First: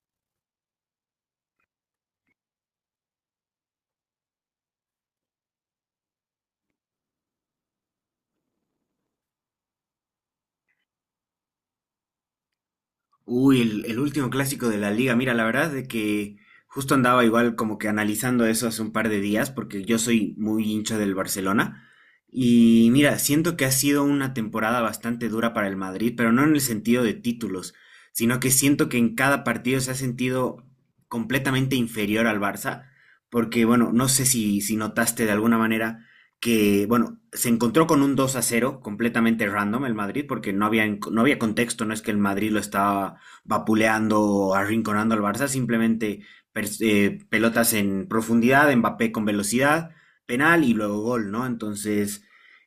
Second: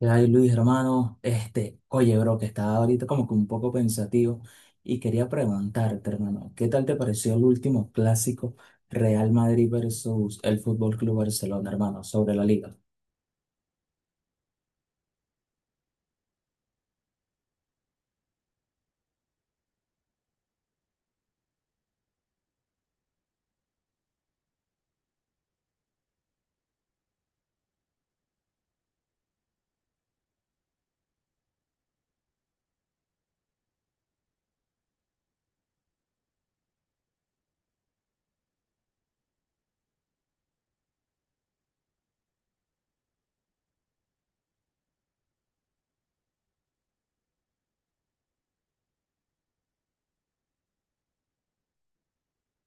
Ay, Luis, hermano, oye, bro, que estaba ahorita como que un poco pensativo y quería preguntarte, hermano, ¿qué tal te pareció el último clásico Real Madrid versus el Fútbol Club Barcelona, hermano, sobre la liga? Uy, el último clásico de la liga. Mira, la verdad de que justo andaba igual como que analizando eso hace un par de días, porque yo soy muy hincha del Barcelona. Y mira, siento que ha sido una temporada bastante dura para el Madrid, pero no en el sentido de títulos, sino que siento que en cada partido se ha sentido completamente inferior al Barça, porque bueno, no sé si notaste de alguna manera que, bueno, se encontró con un 2-0 completamente random el Madrid, porque no había contexto, no es que el Madrid lo estaba vapuleando, arrinconando al Barça, simplemente pelotas en profundidad, Mbappé con velocidad, penal y luego gol, ¿no? Entonces,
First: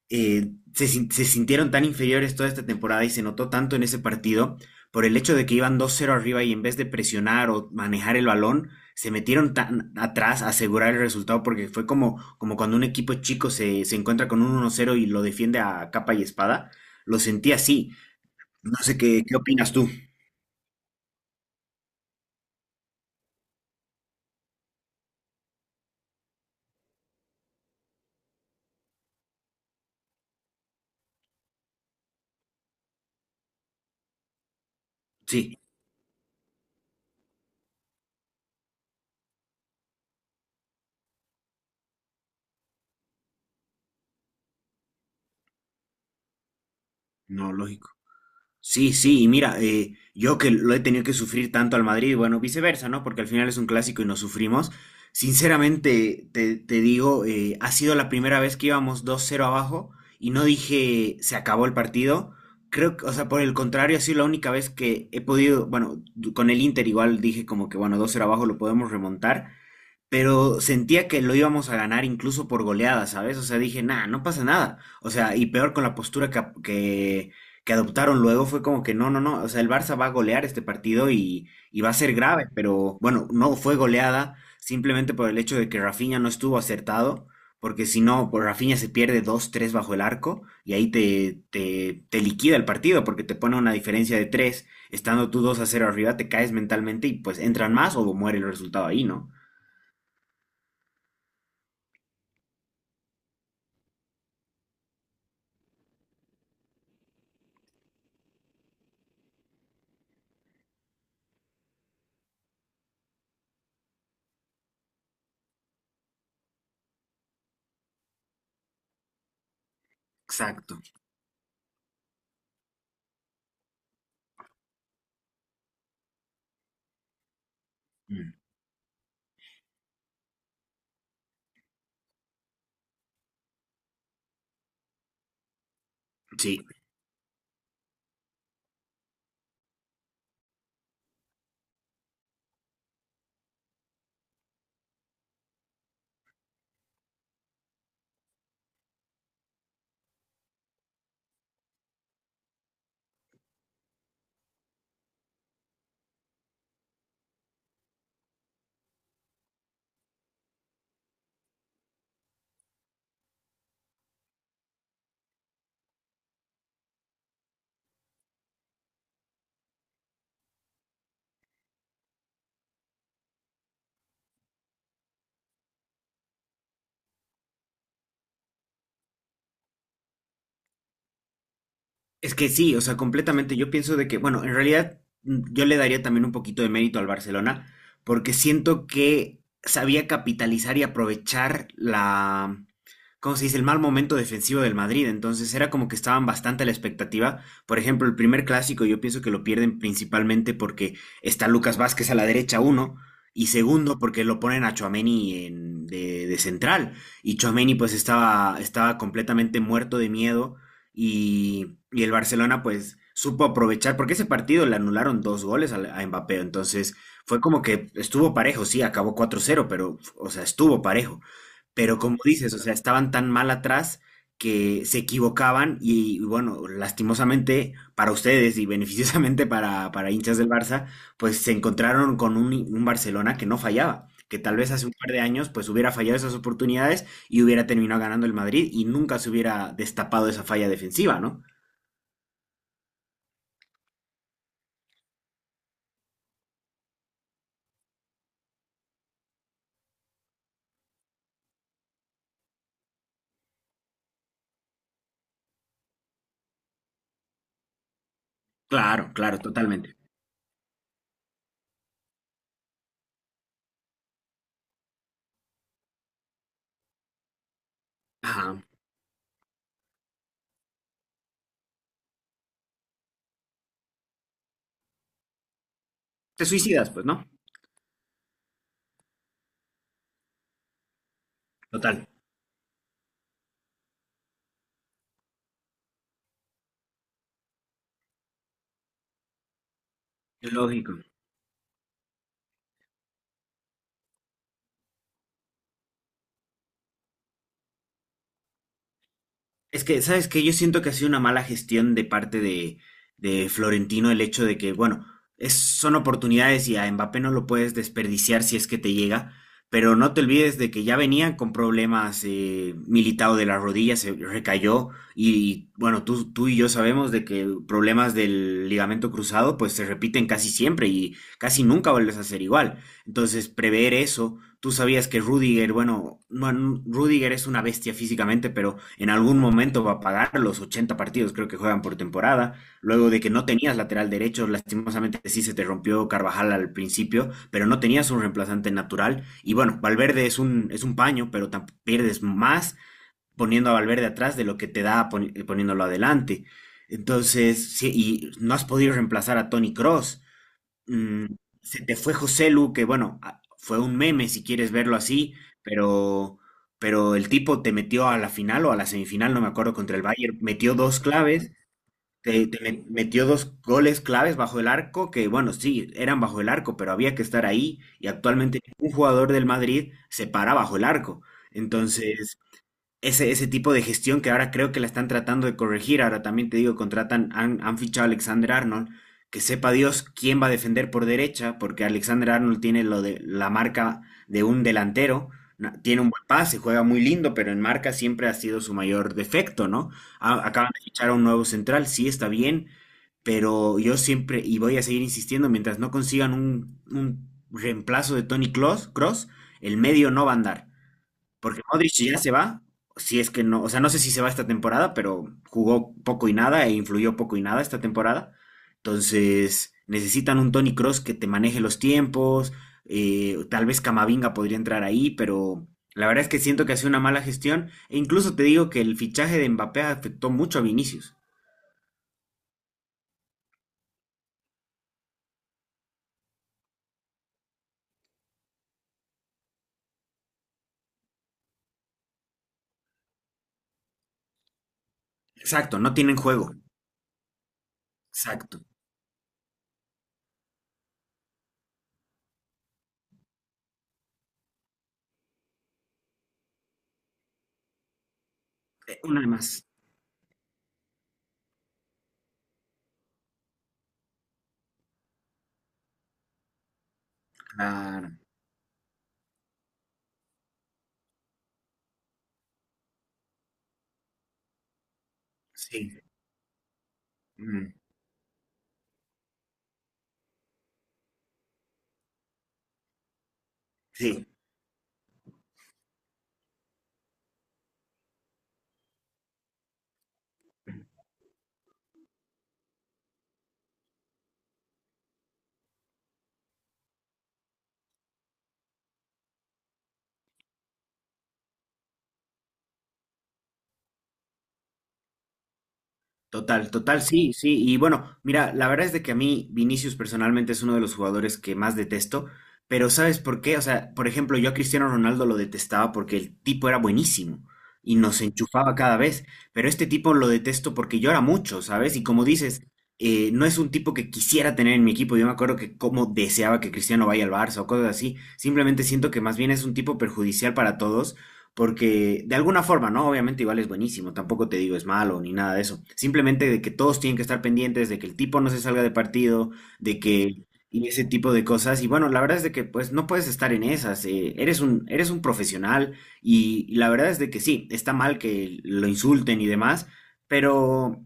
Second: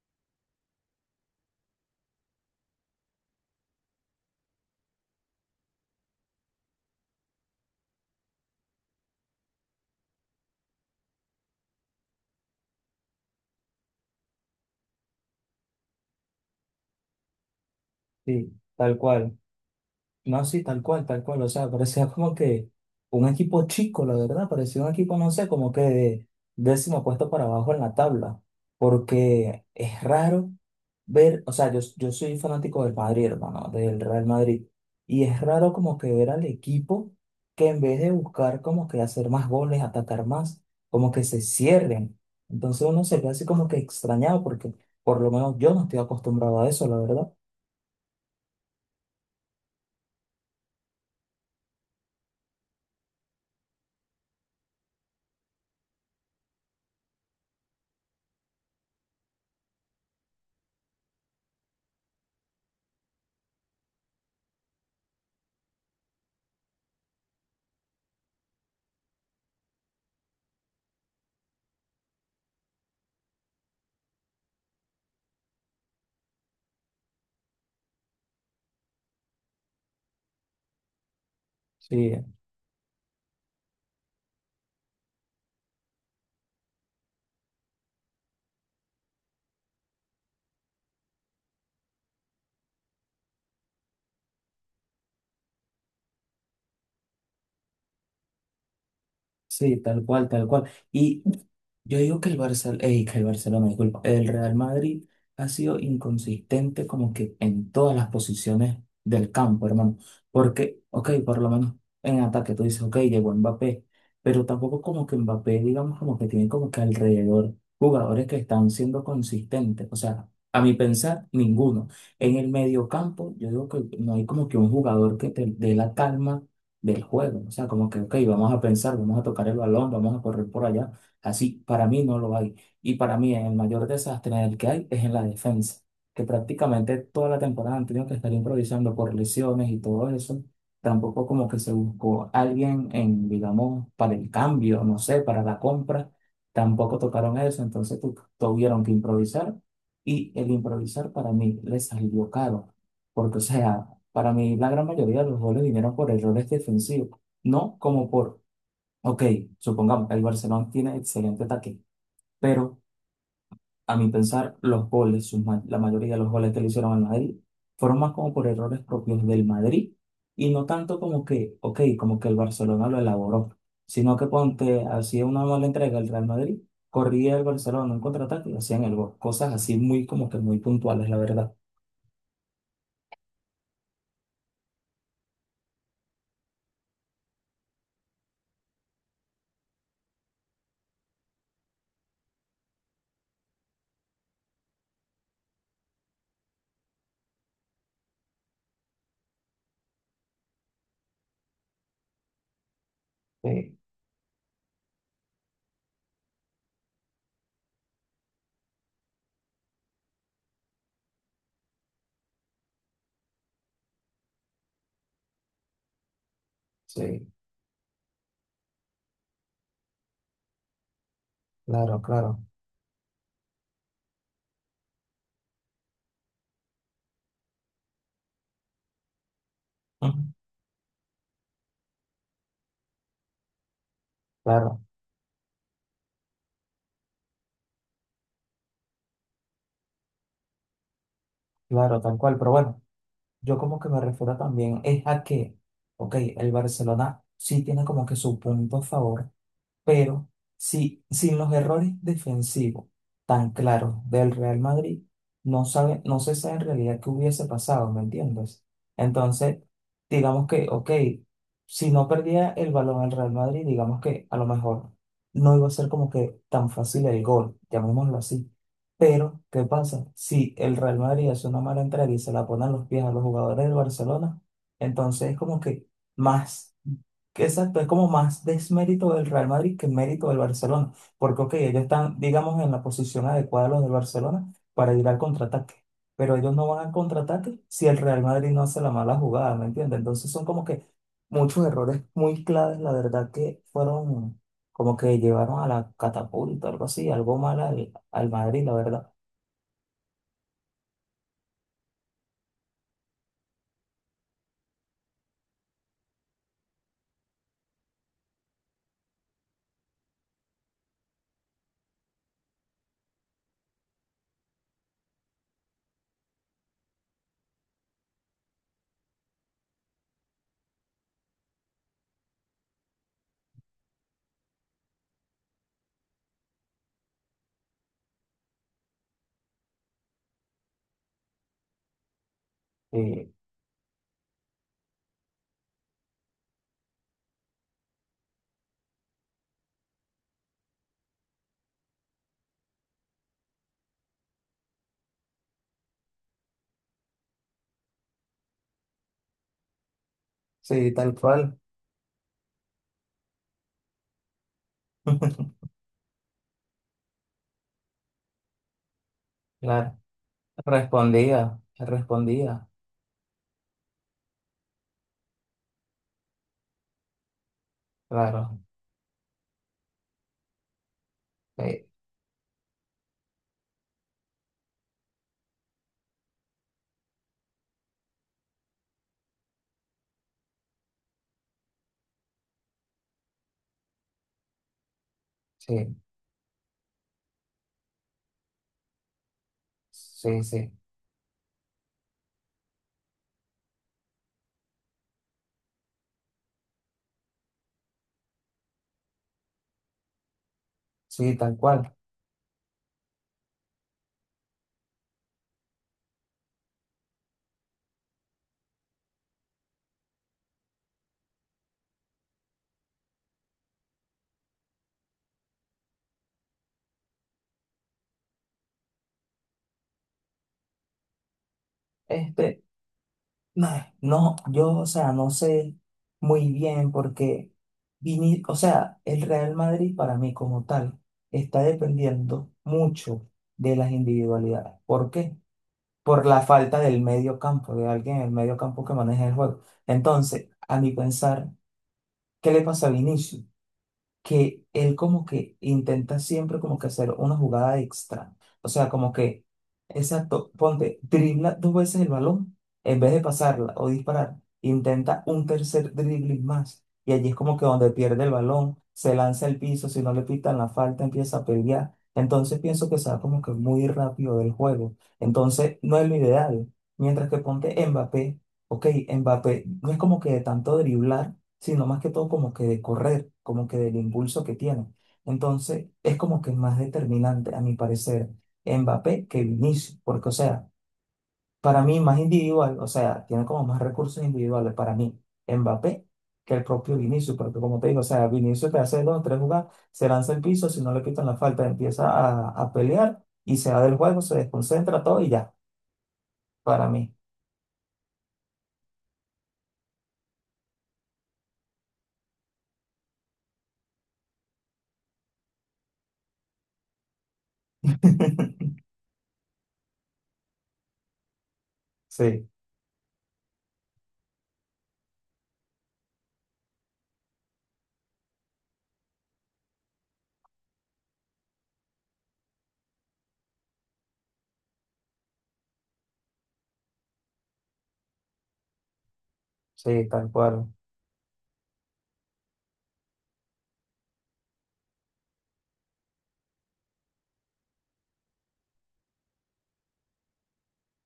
se, sin- se sintieron tan inferiores toda esta temporada y se notó tanto en ese partido por el hecho de que iban 2-0 arriba y en vez de presionar o manejar el balón, se metieron tan atrás a asegurar el resultado porque fue como, como cuando un equipo chico se encuentra con un 1-0 y lo defiende a capa y espada. Lo sentí así. Sí, No tal sé qué, cual. qué opinas tú. No, sí, tal cual, tal cual. O sea, parecía como que un equipo chico, la verdad. Parecía un equipo, no sé, como que de décimo puesto para abajo en la tabla. Porque es raro ver, o sea, yo soy fanático del Madrid, hermano, del Real Madrid. Y es Sí. raro como que ver al equipo que en vez de buscar como que hacer más goles, atacar más, como que se cierren. Entonces uno se ve así como que extrañado porque por lo menos yo no estoy acostumbrado a eso, la verdad. No, lógico. Sí, sí, y mira, yo que lo he tenido que sufrir tanto al Madrid, bueno, viceversa, ¿no? Porque al final es un clásico y nos sufrimos. Sinceramente, te digo, ha sido la primera vez que íbamos 2-0 abajo y no dije se acabó el partido. Creo que, o sea, por el contrario, ha sido la única vez que he podido, bueno, du- con el Inter igual dije como que, bueno, 2-0 abajo lo podemos remontar pero sentía que lo íbamos a ganar incluso por goleada, ¿sabes? O sea, dije, nah, no pasa nada. O sea, y peor con la postura que adoptaron luego fue como que no, no, no, o sea, el Barça va a golear este partido y va a ser Sí, grave, pero bueno, no fue goleada simplemente por el hecho de que Rafinha no estuvo acertado, porque si no, pues Rafinha se pierde dos tres bajo el arco y ahí te liquida el partido porque te pone una diferencia de 3, estando tú 2-0 arriba, te caes mentalmente y pues entran más o muere el resultado ahí, ¿no? sí, tal cual, tal cual. Y yo digo que el Barcelona, disculpa, el Real Madrid ha sido inconsistente como que en todas las posiciones del campo, hermano. Porque, ok, por lo menos en ataque tú dices, ok, llegó Mbappé, pero tampoco como que Mbappé, digamos, como que tiene como que alrededor jugadores que están siendo consistentes. O sea, a mi Exacto. pensar, ninguno. En el medio campo, yo digo que no hay como que un jugador que te dé la calma del juego. O sea, como que, ok, Mm, vamos a pensar, vamos a tocar el balón, vamos a correr por allá. Así, para mí no lo hay. Y para mí el mayor desastre en el que hay es en la defensa, que sí. prácticamente toda la temporada han tenido que estar improvisando por lesiones y todo eso. Tampoco como que se buscó alguien en, digamos, para el cambio, no sé, para la compra. Tampoco tocaron eso, entonces tuvieron que improvisar y el improvisar para mí les salió caro, porque o sea, para mí, la gran mayoría de los goles vinieron por errores defensivos, no como por, ok, supongamos, el Barcelona tiene excelente ataque, pero a mi pensar, los goles, la mayoría de los goles que le hicieron al Madrid, fueron más como por errores propios del Madrid y no tanto como que, ok, como que el Barcelona lo elaboró, sino que ponte, hacía una mala entrega el Real Madrid, corría el Barcelona en contraataque y hacían el gol. Cosas así muy como que muy puntuales, la verdad. Es que sí, o sea, completamente. Yo pienso de que, bueno, en realidad yo le daría también un poquito de mérito al Barcelona, porque siento que sabía capitalizar y aprovechar la, ¿cómo se dice?, el mal momento defensivo del Madrid. Entonces era como que estaban bastante a la expectativa. Por ejemplo, el primer clásico yo pienso que lo pierden principalmente porque está Lucas Vázquez a la derecha, uno. Y Sí, segundo, porque lo ponen a Tchouaméni de central. Y Tchouaméni pues estaba completamente muerto de miedo y el Barcelona pues supo aprovechar, porque ese partido le anularon dos goles a Mbappé, entonces sí, fue como que estuvo parejo, sí, acabó 4-0 pero, o sea, estuvo parejo. Pero claro, como claro. dices, o sea, estaban tan mal atrás que se equivocaban y, bueno, lastimosamente para ustedes y beneficiosamente para Ujú. hinchas del Barça, pues se encontraron con un Barcelona que no fallaba, que tal vez Claro. hace un par de años pues hubiera fallado esas oportunidades y hubiera terminado ganando el Madrid y nunca se hubiera destapado esa falla defensiva, ¿no? Claro, tal cual, pero bueno, yo como que me refiero también es a que, ok, el Barcelona sí tiene como que su punto a favor, pero si sin los errores defensivos tan claros del Real Madrid, no sabe, no se sabe en realidad qué hubiese pasado, ¿me entiendes? Claro, claro, Entonces, totalmente. digamos que, ok, si no perdía el balón el Real Madrid, digamos que a lo mejor no iba a ser como que tan fácil el gol, llamémoslo así. Ajá. Pero, ¿qué pasa? Si el Real Madrid hace una mala entrada y se la pone a los pies a los jugadores del Barcelona, entonces es como que Te más suicidas, pues, ¿no? que exacto, es como más desmérito del Real Madrid que mérito del Barcelona, porque ok, ellos Total. están, digamos, en la posición adecuada los del Barcelona para ir al contraataque, pero ellos no van al contraataque si el Real Madrid no hace la mala jugada, ¿me entiendes? Entonces son como que Lógico. muchos errores muy claves, la verdad que fueron como que llevaron a la catapulta, algo así, algo mal al, al Madrid, la verdad. Es que, ¿sabes qué? Yo siento que ha sido una mala gestión de parte de Florentino el hecho de que, bueno, es, son oportunidades y a Mbappé no lo puedes desperdiciar si es que te llega, pero no te olvides de que ya venía con problemas militado de las rodillas, se recayó y, bueno, tú y yo sabemos de que problemas del ligamento cruzado pues se repiten casi siempre y casi nunca vuelves a ser igual. Entonces, prever eso. Tú sabías que Rudiger, bueno, no, Rudiger es una bestia físicamente, pero en algún momento va a pagar los 80 partidos, creo que juegan por temporada. Luego de que Sí, no tenías lateral derecho, lastimosamente sí se te rompió Carvajal al principio, pero no tenías un reemplazante natural. Y bueno, Valverde es un paño, pero pierdes más poniendo a Valverde atrás de lo que te da poniéndolo adelante. Entonces, sí, y no has podido reemplazar a Tony Cross. sí, tal Mm, cual. Se te fue José Lu, que bueno, fue un meme si quieres verlo así, pero, pero el tipo te metió a la final o a la semifinal, no me acuerdo, contra Claro, el Bayern, metió dos claves, respondía, te, te respondía, met- metió dos goles claves bajo el arco, que bueno, sí, eran bajo el arco, pero había que estar ahí y claro, actualmente ningún jugador del Madrid se para bajo el arco. sí, Entonces, ese tipo de gestión que ahora creo que la están tratando de corregir. Ahora también te digo, han fichado a Alexander Arnold, que sepa Dios quién va a defender por derecha, porque Alexander Arnold tiene lo de la marca de un delantero, sí, tiene un buen pase, juega muy lindo, pero en marca siempre ha sido su mayor defecto, ¿no? sí. A- Sí. acaban de fichar a un nuevo central, sí está bien, pero yo siempre, y voy a seguir insistiendo, mientras no consigan un reemplazo de Tony Kroos, el medio no va a andar. Sí, tal Porque cual. Modric ya se va, si es que no, o sea, no sé si se va esta temporada, pero jugó poco y nada e influyó poco y nada esta temporada. Entonces, necesitan un Tony Cross que te maneje los tiempos, tal vez Camavinga podría entrar ahí, pero la verdad es que siento que hace una mala gestión e incluso te digo que el fichaje de Mbappé afectó mucho a Vinicius. Este, no, no, yo, o sea, no sé muy bien porque o sea, el Real Madrid para mí como tal está dependiendo mucho de las individualidades. ¿Por qué? Exacto, no tienen Por la juego. falta del medio campo, de alguien en el medio Exacto. campo que maneje el juego. Entonces, a mi pensar, ¿qué le pasa a Vinicius? Que él como que intenta siempre como que hacer una jugada extra. O sea, Eh, como Una que, más. exacto, ponte, dribla dos veces el balón en vez de pasarla o disparar, intenta un tercer dribbling más. Y allí es como que donde Claro, pierde el balón, se lanza al piso, si no le pitan la falta, empieza a pelear. Entonces pienso que se va como que muy rápido del juego. Entonces sí. no es lo ideal. Mientras que Mm, ponte Mbappé, ok, Mbappé no es como que de tanto driblar sino más que todo como que de correr, como que del sí. impulso que tiene. Entonces, es como que es más determinante, a mi parecer, Mbappé que Vinicius, porque, o sea, para mí más individual, o sea, tiene como más recursos individuales para mí, Mbappé que el propio Vinicius, porque como te digo, o sea, Vinicius te hace dos, o tres jugadas, se lanza al piso, si no le quitan la falta, empieza a pelear y se va del juego, se desconcentra todo y ya, Total, para total, mí. sí, sí. Y bueno, mira, la verdad es de que a mí Vinicius personalmente es uno de los jugadores que más detesto, pero ¿sabes por qué? O sea, por ejemplo, yo a Cristiano Ronaldo lo detestaba porque el tipo era buenísimo y nos enchufaba cada vez, pero este tipo lo detesto porque llora mucho, ¿sabes? Y como Sí, dices, no es un tipo que quisiera tener en mi equipo. Yo me acuerdo que como deseaba que Cristiano vaya al Barça o cosas así. Simplemente siento que más bien es un tipo perjudicial para todos porque de alguna forma, ¿no? Obviamente igual es buenísimo, tampoco te digo es malo ni nada de eso. Simplemente de que todos tienen que estar pendientes, de que el tipo no se salga de partido, de sí, tal que cual. y ese tipo de cosas. Y bueno, la verdad es de que pues no puedes estar en esas. Eres un profesional y la verdad es de que sí, está mal que lo insulten y demás, pero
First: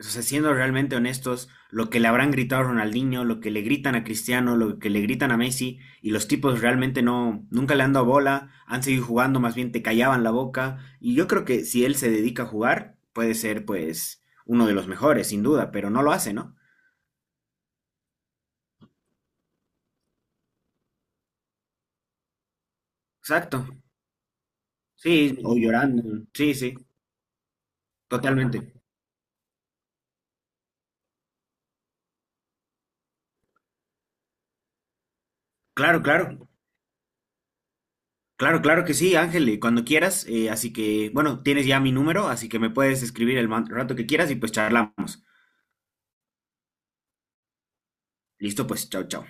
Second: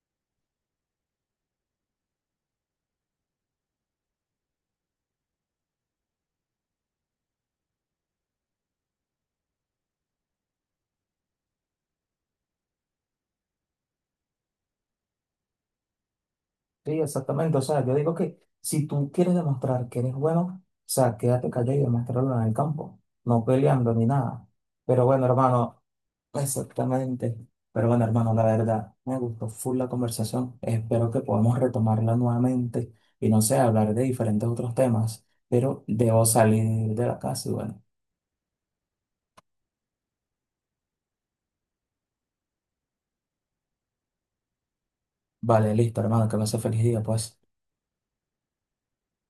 o sea, siendo realmente honestos, lo que le habrán gritado a Ronaldinho, lo que le gritan a Cristiano, lo que le gritan a Messi, y los tipos realmente no, nunca le han dado bola, han seguido jugando, más bien te callaban la boca, y yo creo que si él se dedica a jugar, puede ser pues uno de los mejores, sin duda, pero no lo hace, ¿no? Sí, exactamente. O sea, yo digo que si tú quieres demostrar que eres bueno, o sea, quédate callado y demuéstralo en el campo, no Exacto, peleando ni nada. Pero bueno, sí, o hermano, llorando, sí, sí, exactamente. Pero bueno, hermano, la totalmente. verdad, me gustó full la conversación. Espero que podamos retomarla nuevamente y no sé, hablar de diferentes otros temas. Pero Claro, debo claro, salir de la casa y bueno, claro, claro que sí, Ángel, y cuando quieras, así que, bueno, tienes ya mi número, así que me puedes escribir el man- rato que quieras y pues charlamos. vale, listo, hermano, que me hace feliz día, pues. Listo, pues, chao, chao.